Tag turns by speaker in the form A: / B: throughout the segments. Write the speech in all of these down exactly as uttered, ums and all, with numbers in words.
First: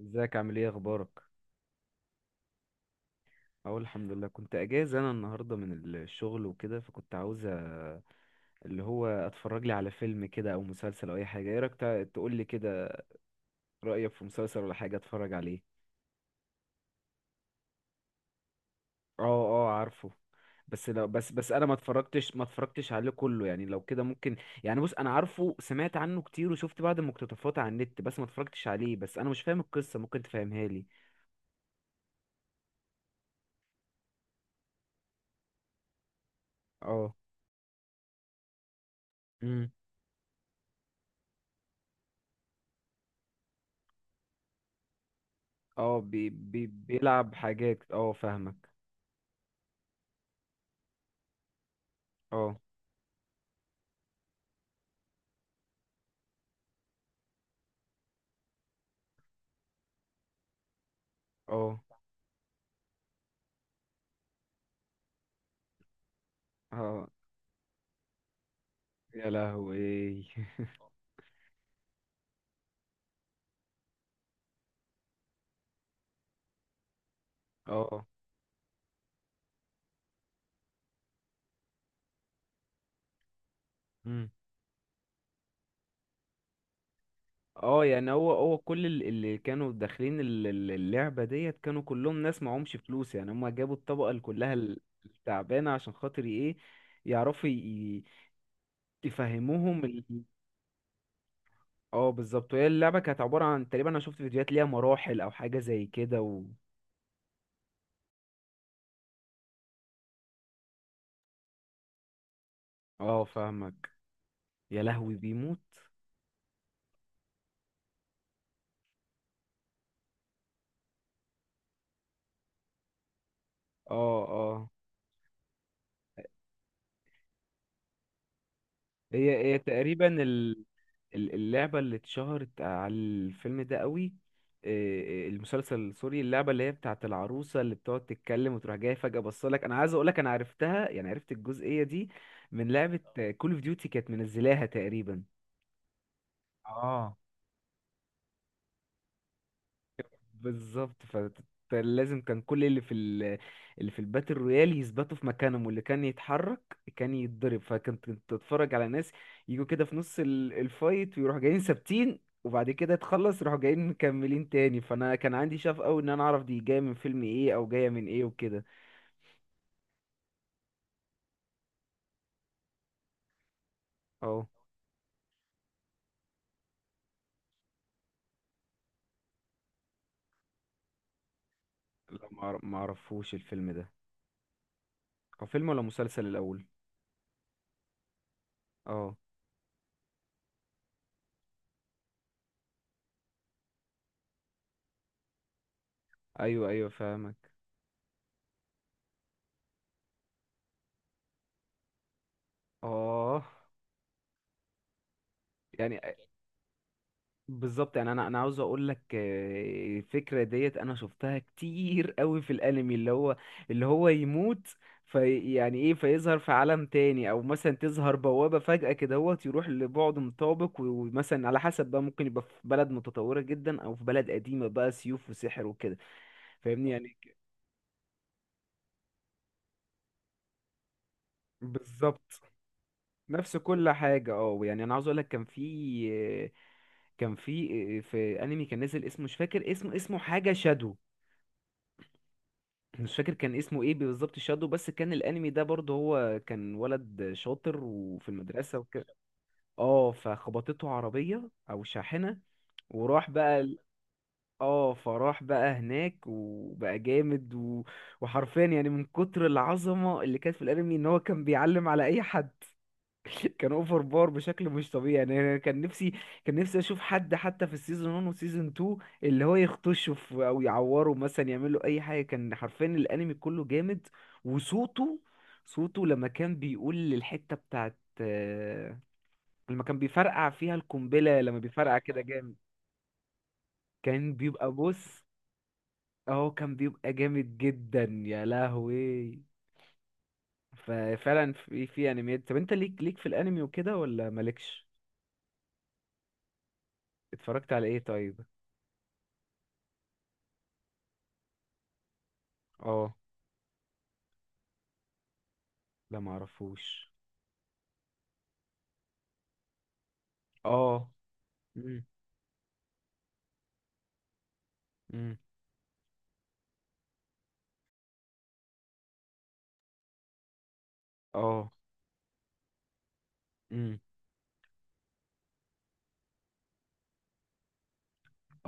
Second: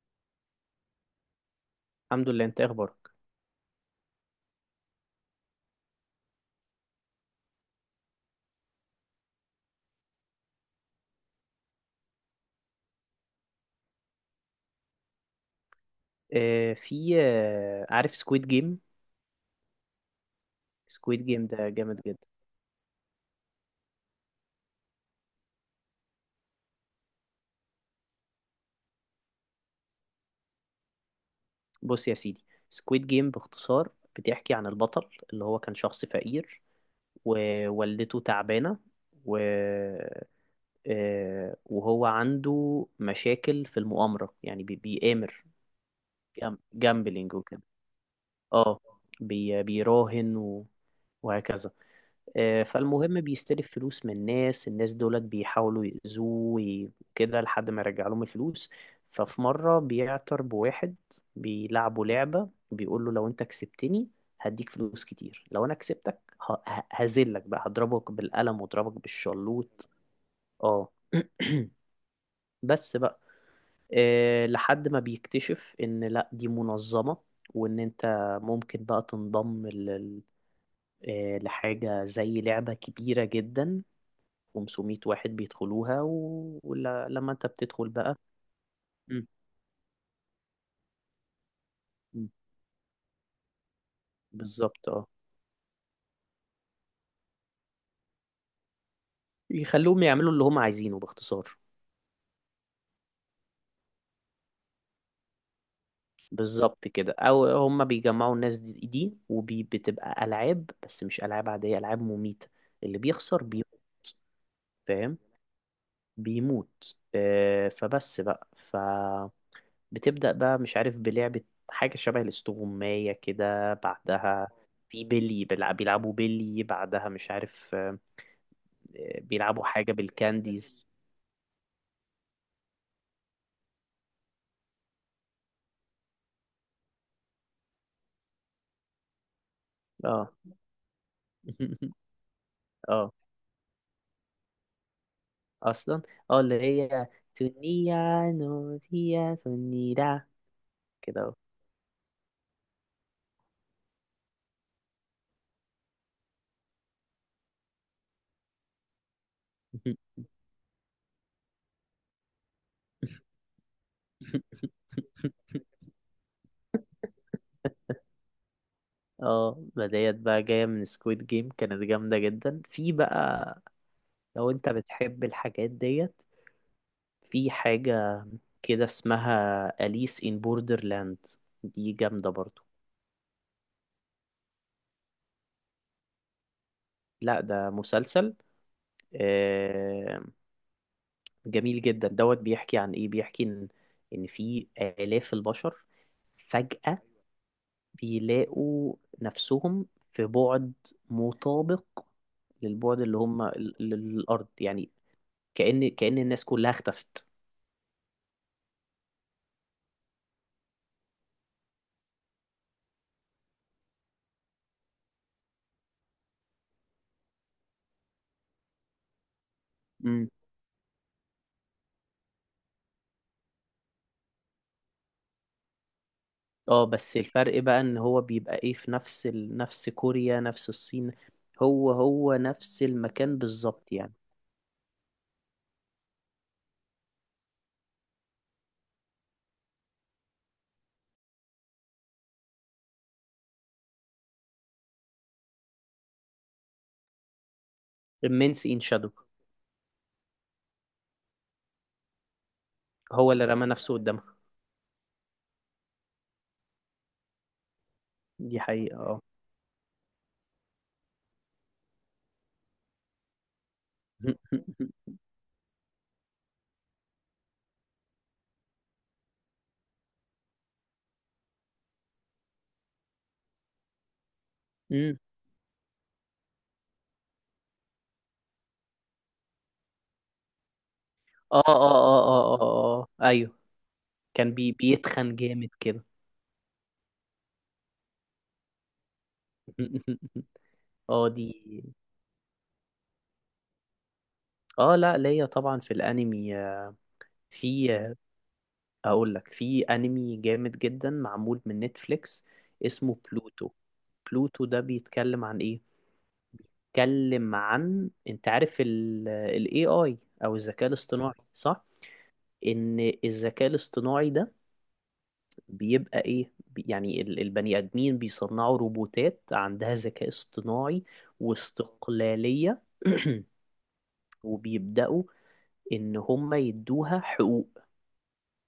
A: ازيك عامل ايه اخبارك؟
B: الحمد لله. انت ايه اخبارك؟
A: اهو الحمد لله. كنت اجازه انا النهارده من الشغل وكده، فكنت عاوز أ- اللي هو اتفرج لي على فيلم كده او مسلسل او اي حاجه. ايه رايك؟ تقول لي كده، رايك في مسلسل ولا حاجه اتفرج عليه؟
B: آه، في، آه عارف سكويد جيم؟
A: اه، اه، عارفه. بس، لو
B: سكويد
A: بس
B: جيم
A: بس انا
B: ده
A: ما
B: جامد جدا.
A: اتفرجتش ما اتفرجتش عليه كله يعني، لو كده ممكن. يعني بص، انا عارفه، سمعت عنه كتير وشفت بعض المقتطفات على النت، بس ما اتفرجتش عليه، بس انا مش فاهم القصه، ممكن تفهمها لي؟
B: بص يا سيدي، سكويد جيم باختصار بتحكي عن البطل اللي هو كان شخص فقير،
A: اه.
B: ووالدته تعبانة، و...
A: امم
B: آه وهو عنده مشاكل في المؤامرة، يعني بي- بيآمر.
A: اه، بي بي بيلعب
B: جامبلينج وكده.
A: حاجات. اه، فاهمك.
B: اه. بي بيراهن و... وهكذا.
A: اه،
B: آه، فالمهم بيستلف فلوس من الناس، الناس دولت بيحاولوا يأذوه. وي- وكده لحد ما يرجع لهم الفلوس. ففي مرة بيعتر بواحد،
A: اه،
B: بيلعبوا لعبة، بيقول له: لو انت كسبتني هديك فلوس كتير، لو انا كسبتك ه- ه-
A: اه،
B: هذلك بقى هضربك بالقلم واضربك
A: يا
B: بالشلوط.
A: لهوي.
B: اه. بس بقى. آه، لحد ما بيكتشف ان لا، دي منظمة، وان انت
A: اه.
B: ممكن بقى تنضم لل- آه، لحاجة زي لعبة كبيرة جدا،
A: مم.
B: خمسمية واحد بيدخلوها، و- ولما انت
A: اه،
B: بتدخل
A: يعني
B: بقى.
A: هو هو كل ال-
B: مم.
A: اللي كانوا داخلين ال- ال- اللعبة ديت كانوا كلهم
B: مم.
A: ناس معهمش فلوس، يعني هما جابوا الطبقة اللي كلها ال-
B: بالظبط، اه.
A: التعبانة، عشان خاطر ايه؟ يعرفوا ي- ي- يفهموهم
B: يخلوهم
A: ال...
B: يعملوا اللي هم عايزينه باختصار.
A: اه، بالظبط. وهي اللعبة كانت عبارة عن تقريبا، انا شفت فيديوهات ليها مراحل او حاجة زي كده و...
B: بالظبط كده. او هم بيجمعوا الناس دي, دي، وبتبقى العاب، بس مش العاب عاديه، العاب مميته. اللي
A: اه،
B: بيخسر بيموت.
A: فاهمك. يا لهوي،
B: فاهم.
A: بيموت.
B: بيموت، آه فبس بقى فبتبدا بقى مش عارف بلعبه، حاجه شبه الاستغمايه كده
A: اه،
B: بعدها.
A: اه،
B: في بيلي، بيلع- بيلعبوا بيلي بعدها. مش عارف آه،
A: هي هي
B: بيلعبوا حاجه
A: تقريبا ال-
B: بالكانديز.
A: اللعبة اللي اتشهرت على الفيلم ده قوي. إيه، المسلسل، سوري، اللعبة اللي هي بتاعة العروسة اللي بتقعد تتكلم وتروح جاية فجأة. بصلك، أنا عايز أقولك، أنا
B: اه.
A: عرفتها، يعني عرفت الجزئية دي من لعبة
B: اه،
A: كول اوف ديوتي، كانت منزلاها تقريبا.
B: اصلا. اه، اللي هي
A: اه،
B: تونيا نوريا تونيرا
A: بالظبط.
B: كده اهو.
A: فلازم كان كل اللي في ال... اللي في الباتل رويال يثبتوا في مكانهم، واللي كان يتحرك كان يتضرب. فكنت كنت تتفرج على ناس يجوا كده في نص ال... الفايت ويروحوا جايين ثابتين، وبعد كده تخلص يروحوا جايين مكملين تاني. فانا كان عندي شغف قوي ان انا اعرف دي جايه من فيلم ايه او جايه من ايه وكده.
B: اه، ما ديت بقى جاية من سكويد جيم، كانت جامدة جدا في بقى.
A: اه.
B: لو انت بتحب الحاجات ديت، في حاجة كده اسمها أليس إن بوردرلاند، دي
A: لا،
B: جامدة
A: ما
B: برضو.
A: أعرف- ما اعرفوش الفيلم ده. هو فيلم ولا مسلسل الاول؟
B: لا، ده مسلسل.
A: اه.
B: آه، جميل جدا. دوت بيحكي عن ايه؟ بيحكي ان ان في آلاف البشر
A: ايوه، ايوه،
B: فجأة
A: فاهمك.
B: بيلاقوا نفسهم في بعد مطابق للبعد اللي
A: اه،
B: هم، للأرض يعني، كأن
A: يعني
B: كأن الناس كلها اختفت.
A: بالظبط. يعني انا انا عاوز اقول لك، آه، الفكره ديت انا شفتها كتير قوي في الانمي، اللي هو اللي هو يموت في، يعني ايه، فيظهر في عالم تاني، او مثلا تظهر بوابه فجاه كده، هو يروح لبعد
B: امم.
A: مطابق و- ومثلا على حسب بقى، ممكن يبقى في بلد متطوره جدا، او في بلد قديمه بقى سيوف وسحر وكده.
B: اه،
A: فاهمني يعني.
B: بس الفرق بقى ان هو بيبقى ايه؟ في نفس ال... نفس كوريا، نفس الصين، هو هو
A: بالظبط،
B: نفس المكان
A: نفس كل
B: بالظبط يعني.
A: حاجه. اه، يعني انا عاوز اقول لك، كان في آه، كان في آه، في انمي كان نزل، اسمه مش فاكر، اسمه اسمه حاجه شادو، مش فاكر كان اسمه ايه بالظبط، شادو. بس كان الانمي ده برضه هو كان ولد شاطر وفي
B: Immense
A: المدرسه
B: in
A: وكده.
B: Shadow.
A: اه، فخبطته عربيه او شاحنه، وراح
B: هو اللي
A: بقى
B: رمى
A: ال-
B: نفسه قدامها.
A: اه، فراح بقى هناك وبقى جامد و...
B: دي
A: وحرفيا يعني
B: حقيقة،
A: من
B: اه.
A: كتر العظمه اللي كانت في الانمي ان هو كان بيعلم على اي حد. كان اوفر بار بشكل مش طبيعي، يعني أنا كان نفسي كان نفسي اشوف حد حتى في السيزون واحد وسيزون اتنين اللي هو يخطشه في، او يعوره مثلا، يعمل له اي حاجه. كان حرفيا الانمي كله جامد.
B: أمم.
A: وصوته صوته لما كان بيقول الحته بتاعت، آه، لما كان بيفرقع فيها القنبله، لما
B: اه، اه،
A: بيفرقع كده
B: اه،
A: جامد.
B: اه، اه، اه، ايوه.
A: كان
B: كان
A: بيبقى،
B: بي
A: بص،
B: بيتخن جامد كده.
A: اهو كان بيبقى جامد جدا، يا لهوي.
B: اه، دي.
A: ففعلا في في انميات. طب انت ليك ليك في الانمي وكده ولا مالكش؟
B: اه، لا، ليا طبعا في الانمي. آه،
A: اتفرجت على
B: في.
A: ايه
B: آه،
A: طيب؟
B: اقول لك في انمي جامد جدا معمول من نتفليكس.
A: اه.
B: اسمه بلوتو. بلوتو ده بيتكلم عن ايه؟
A: لا، معرفوش.
B: بيتكلم عن، انت عارف ال إيه آي، او الذكاء
A: اه.
B: الاصطناعي صح؟
A: مم.
B: ان الذكاء الاصطناعي ده
A: مم.
B: بيبقى ايه، بي- يعني ال- البني ادمين بيصنعوا روبوتات عندها ذكاء اصطناعي
A: اه.
B: واستقلالية.
A: مم.
B: وبيبدأوا ان هم يدوها حقوق،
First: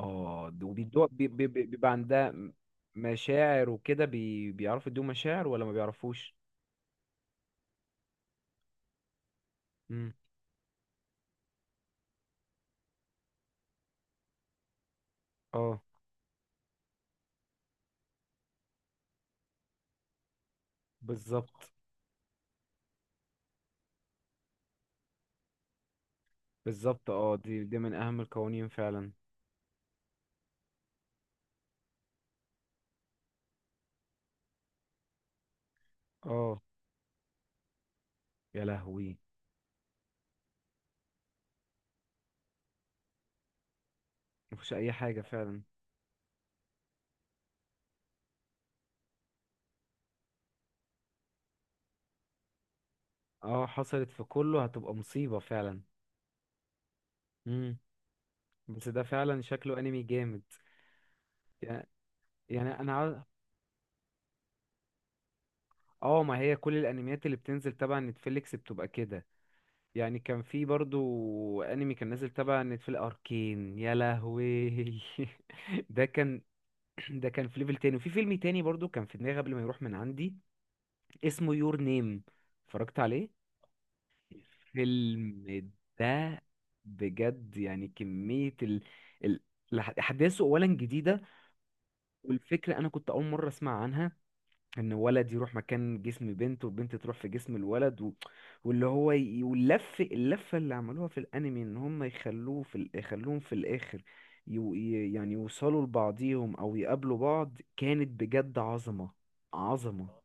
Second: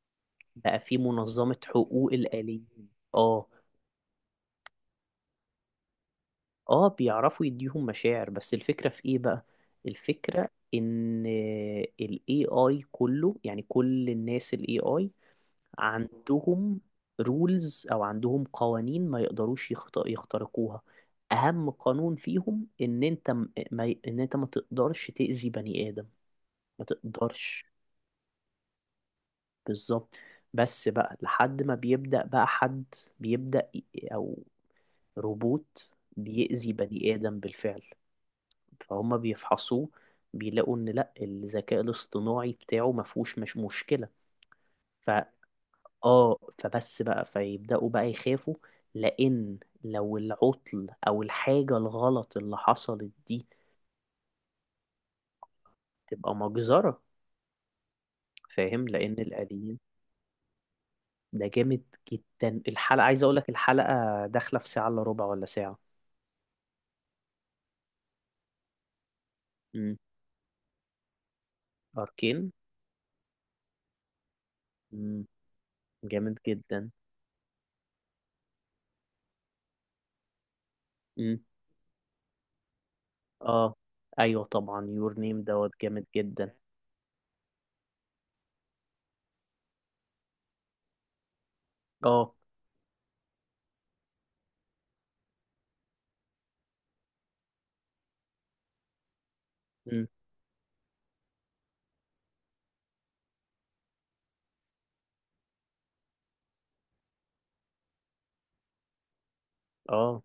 A: اه، د-
B: بقى في
A: وبيدوها، بي- بي-
B: منظمة
A: بي- بيبقى
B: حقوق
A: عندها م-
B: الآليين. اه،
A: مشاعر وكده، بي... بيعرفوا يدوا مشاعر ولا ما بيعرفوش.
B: اه، بيعرفوا يديهم مشاعر، بس الفكرة في ايه بقى؟
A: مم.
B: الفكرة ان ال إيه آي كله، يعني كل الناس ال A I
A: اه،
B: عندهم رولز او عندهم قوانين، ما يقدروش يخت- يخترقوها.
A: بالظبط.
B: اهم قانون فيهم ان انت م- ما ي- ان انت ما تقدرش تأذي بني آدم. ما
A: بالظبط. اه، دي
B: تقدرش.
A: دي من اهم القوانين فعلا.
B: بالظبط. بس بقى لحد ما بيبدأ بقى حد، بيبدأ ي- او روبوت
A: اه،
B: بيأذي بني آدم بالفعل.
A: يا
B: فهم
A: لهوي.
B: بيفحصوه، بيلاقوا إن لأ، الذكاء الاصطناعي بتاعه مفهوش، مش مشكلة.
A: مفيش اي حاجة
B: فا
A: فعلا.
B: آه فبس بقى فيبدأوا بقى يخافوا، لأن لو العطل أو الحاجة الغلط اللي حصلت دي
A: اه، حصلت في كله هتبقى مصيبة فعلا.
B: تبقى مجزرة.
A: مم. بس
B: فاهم.
A: ده
B: لأن
A: فعلا شكله
B: الآليين
A: انمي جامد.
B: ده جامد
A: يعني
B: جدا.
A: يعني انا
B: الحلقة،
A: عاو-
B: عايز أقولك، الحلقة داخلة في ساعة إلا ربع ولا ساعة.
A: اه، ما هي كل الانميات اللي بتنزل تبع نتفليكس بتبقى كده.
B: أمم.
A: يعني كان في برضو انمي كان نازل
B: أركين.
A: تبع نتفليكس، اركين، يا لهوي.
B: أمم.
A: ده
B: جامد
A: كان
B: جدا.
A: ده كان في ليفل تاني. وفي فيلم تاني برضو كان في دماغي قبل ما يروح من عندي،
B: امم.
A: اسمه يور نيم، اتفرجت عليه.
B: اه، ايوه، طبعا يور نيم
A: الفيلم
B: دوت جامد
A: ده
B: جدا.
A: بجد، يعني كمية ال... ال... الأح- احداثه اولا جديدة،
B: اه.
A: والفكرة انا كنت اول مرة اسمع عنها، ان ولد يروح مكان جسم بنت وبنت تروح في جسم الولد و... واللي هو ي... واللف
B: امم.
A: اللفه اللي عملوها في الانمي ان هم يخلوه في ال... يخلوهم في الاخر ي... ي- يعني يوصلوا لبعضيهم او يقابلوا بعض. كانت بجد عظمه، عظمه،
B: اه،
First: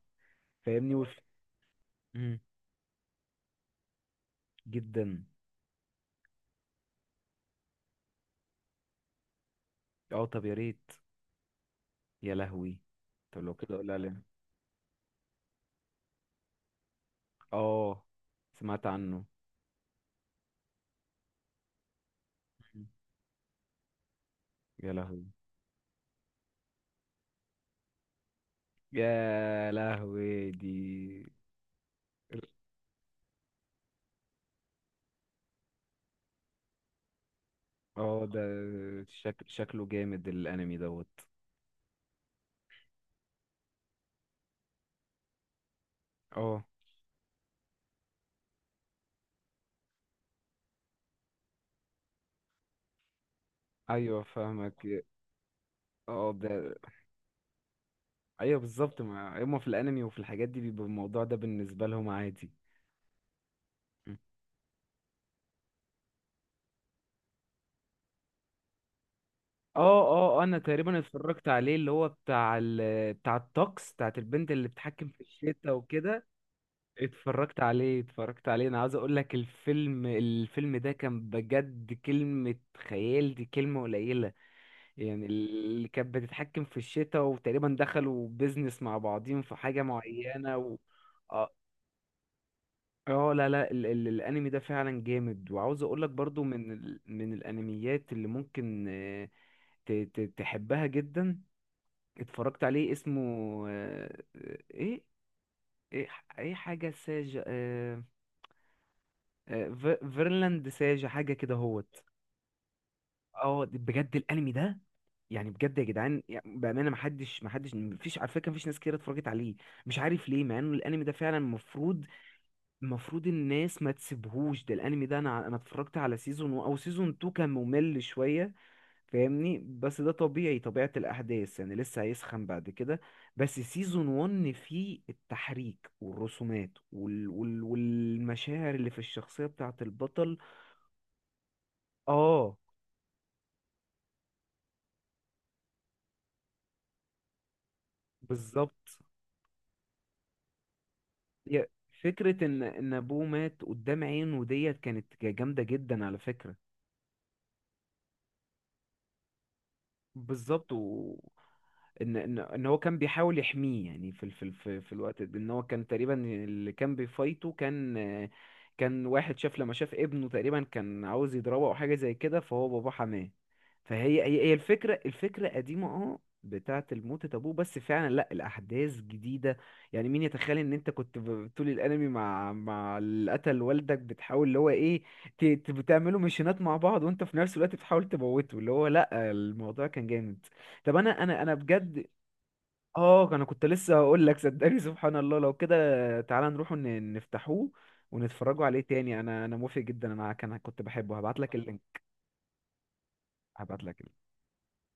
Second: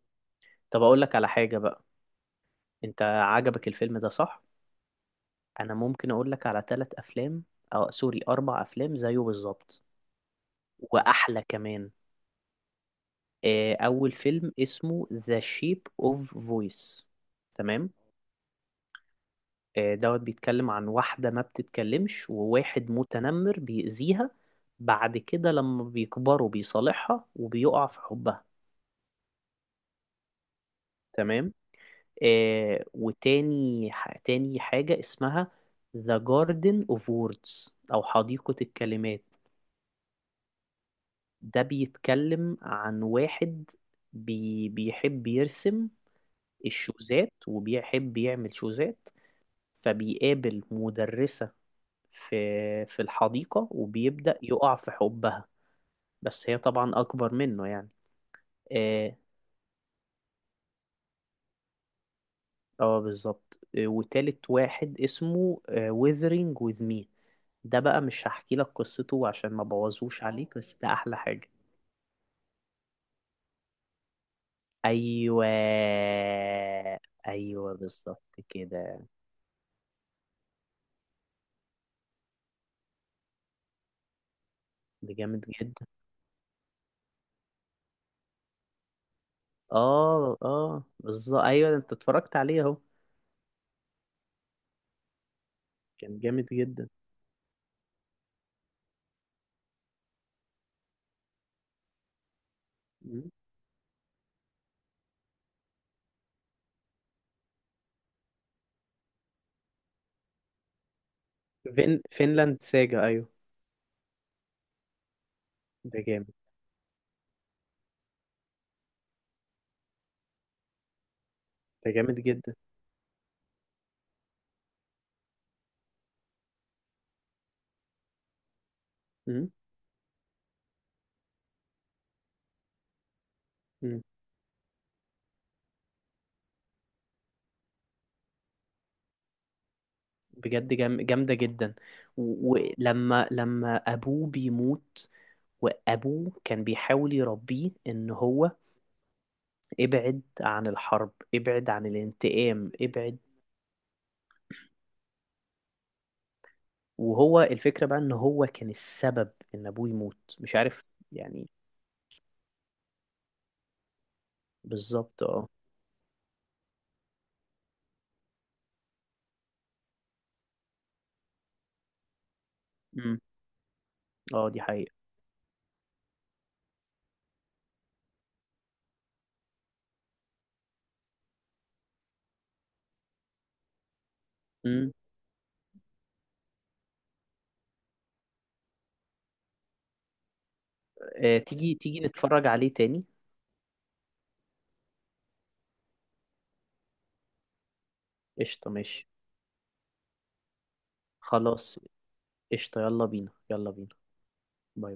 B: طب
A: فاهمني.
B: اقول
A: وف...
B: لك على حاجه بقى.
A: مم.
B: انت عجبك الفيلم ده، صح؟
A: جدا.
B: انا ممكن اقول لك على ثلاث افلام، او سوري، اربع افلام زيه بالظبط،
A: اه، طب يا ريت.
B: واحلى كمان.
A: يا لهوي. طب لو
B: آه،
A: كده، قول
B: اول
A: عليه.
B: فيلم اسمه ذا شيب اوف فويس. تمام.
A: اه، سمعت عنه.
B: آه، دوت بيتكلم عن واحده ما بتتكلمش،
A: مم.
B: وواحد متنمر بيأذيها.
A: يا
B: بعد
A: لهوي،
B: كده لما بيكبروا بيصالحها وبيقع في حبها.
A: يا لهوي دي.
B: تمام. آه وتاني ح- تاني حاجة اسمها The Garden of Words، أو
A: اه، ده
B: حديقة الكلمات.
A: شك... شكله جامد الانمي دوت.
B: ده بيتكلم عن واحد بي بيحب يرسم
A: اه،
B: الشوزات، وبيحب يعمل شوزات. فبيقابل مدرسة في في الحديقة،
A: ايوه،
B: وبيبدأ يقع في
A: فاهمك.
B: حبها.
A: اه،
B: بس هي
A: ده.
B: طبعا أكبر منه يعني.
A: ايوه، بالظبط،
B: اه.
A: ما هما في الانمي وفي الحاجات دي بيبقى الموضوع ده بالنسبه لهم عادي.
B: آه، بالظبط. آه،
A: م.
B: وتالت واحد اسمه آه، Withering with Me. ده بقى مش هحكي لك قصته عشان ما
A: اه،
B: بوظوش
A: اه، انا
B: عليك، بس ده
A: تقريبا
B: احلى
A: اتفرجت
B: حاجة.
A: عليه، اللي هو بتاع ال... بتاع الطقس بتاعت البنت اللي بتتحكم في
B: ايوه،
A: الشتا وكده. اتفرجت
B: ايوه،
A: عليه
B: بالظبط
A: اتفرجت عليه انا عايز
B: كده.
A: اقول لك، الفيلم الفيلم ده كان بجد كلمه خيال دي كلمه قليله،
B: ده
A: يعني
B: جامد جدا.
A: اللي كانت بتتحكم في الشتاء، وتقريبا دخلوا بيزنس مع بعضين في حاجة
B: اه،
A: معينة و...
B: اه، بالظبط.
A: اه.
B: ايوه انت اتفرجت عليه اهو.
A: آه، لا، لا، ال ال الانمي ده فعلا جامد. وعاوز اقولك
B: كان
A: برضو
B: جامد
A: من
B: جدا.
A: ال من الانميات اللي ممكن، آه، ت ت تحبها جدا. اتفرجت عليه، اسمه
B: مم.
A: آه، آه، ايه ايه ح- ايه حاجة ساجة، آه، آه، في- فيرلاند ساجة، حاجة كده،
B: فين
A: هوت.
B: فينلاند ساجا. ايوه.
A: اه، بجد الانمي ده، يعني بجد يا
B: ده
A: جدعان،
B: جامد.
A: يعني بامانه ما حدش ما حدش، ما فيش على فكره، ما فيش ناس كتير اتفرجت عليه. مش عارف ليه، مع انه الانمي ده فعلا
B: ده
A: المفروض
B: جامد جدا.
A: المفروض الناس ما تسيبهوش. ده الانمي ده انا انا اتفرجت على سيزون و- او سيزون اثنين، كان ممل شويه،
B: مم.
A: فاهمني، بس ده طبيعي، طبيعه الاحداث، يعني لسه هيسخن بعد كده. بس
B: مم.
A: سيزون واحد فيه التحريك والرسومات وال... وال... والمشاعر اللي في الشخصيه بتاعه البطل.
B: بجد جام... جامدة جدا. و-
A: اه،
B: ولما لما ابوه بيموت، وابوه كان بيحاول يربيه، ان هو،
A: بالظبط.
B: ابعد عن الحرب،
A: هي
B: ابعد عن
A: فكرة ان
B: الانتقام،
A: ان
B: ابعد.
A: ابوه مات قدام عينه ديت كانت جامدة جدا على فكرة.
B: وهو الفكرة بقى، ان هو كان السبب ان ابوه يموت، مش
A: بالظبط
B: عارف
A: و...
B: يعني.
A: ان ان ان هو كان بيحاول يحميه يعني في ال- في ال- في, في الوقت
B: بالظبط،
A: ده، ان
B: اه.
A: هو كان تقريبا اللي كان بيفايته كان كان واحد شاف، لما شاف ابنه تقريبا كان عاوز يضربه او حاجه زي كده، فهو باباه
B: امم.
A: حماه. فهي هي
B: اه،
A: هي
B: دي حقيقة.
A: الفكره الفكره قديمه، اه، بتاعه الموتة ابوه، بس فعلا لا الاحداث جديده. يعني مين يتخيل ان انت كنت ب- طول الانمي مع مع اللي قتل والدك بتحاول اللي هو
B: امم.
A: ايه، ت- ت- بتعملوا ميشنات مع بعض وانت في نفس الوقت بتحاول تموته، اللي هو لا. الموضوع كان جامد. طب انا
B: آه
A: انا انا
B: تيجي تيجي
A: بجد.
B: نتفرج عليه تاني.
A: اه، انا كنت لسه هقول لك صدقني، سبحان الله. لو كده، تعالى نروح ن- نفتحوه ونتفرجوا
B: قشطة،
A: عليه
B: ماشي.
A: تاني. انا انا موافق جدا، انا كان كنت بحبه، هبعت لك
B: خلاص.
A: اللينك.
B: قشطة، يلا بينا، يلا
A: هبعت
B: بينا.
A: لك.
B: باي.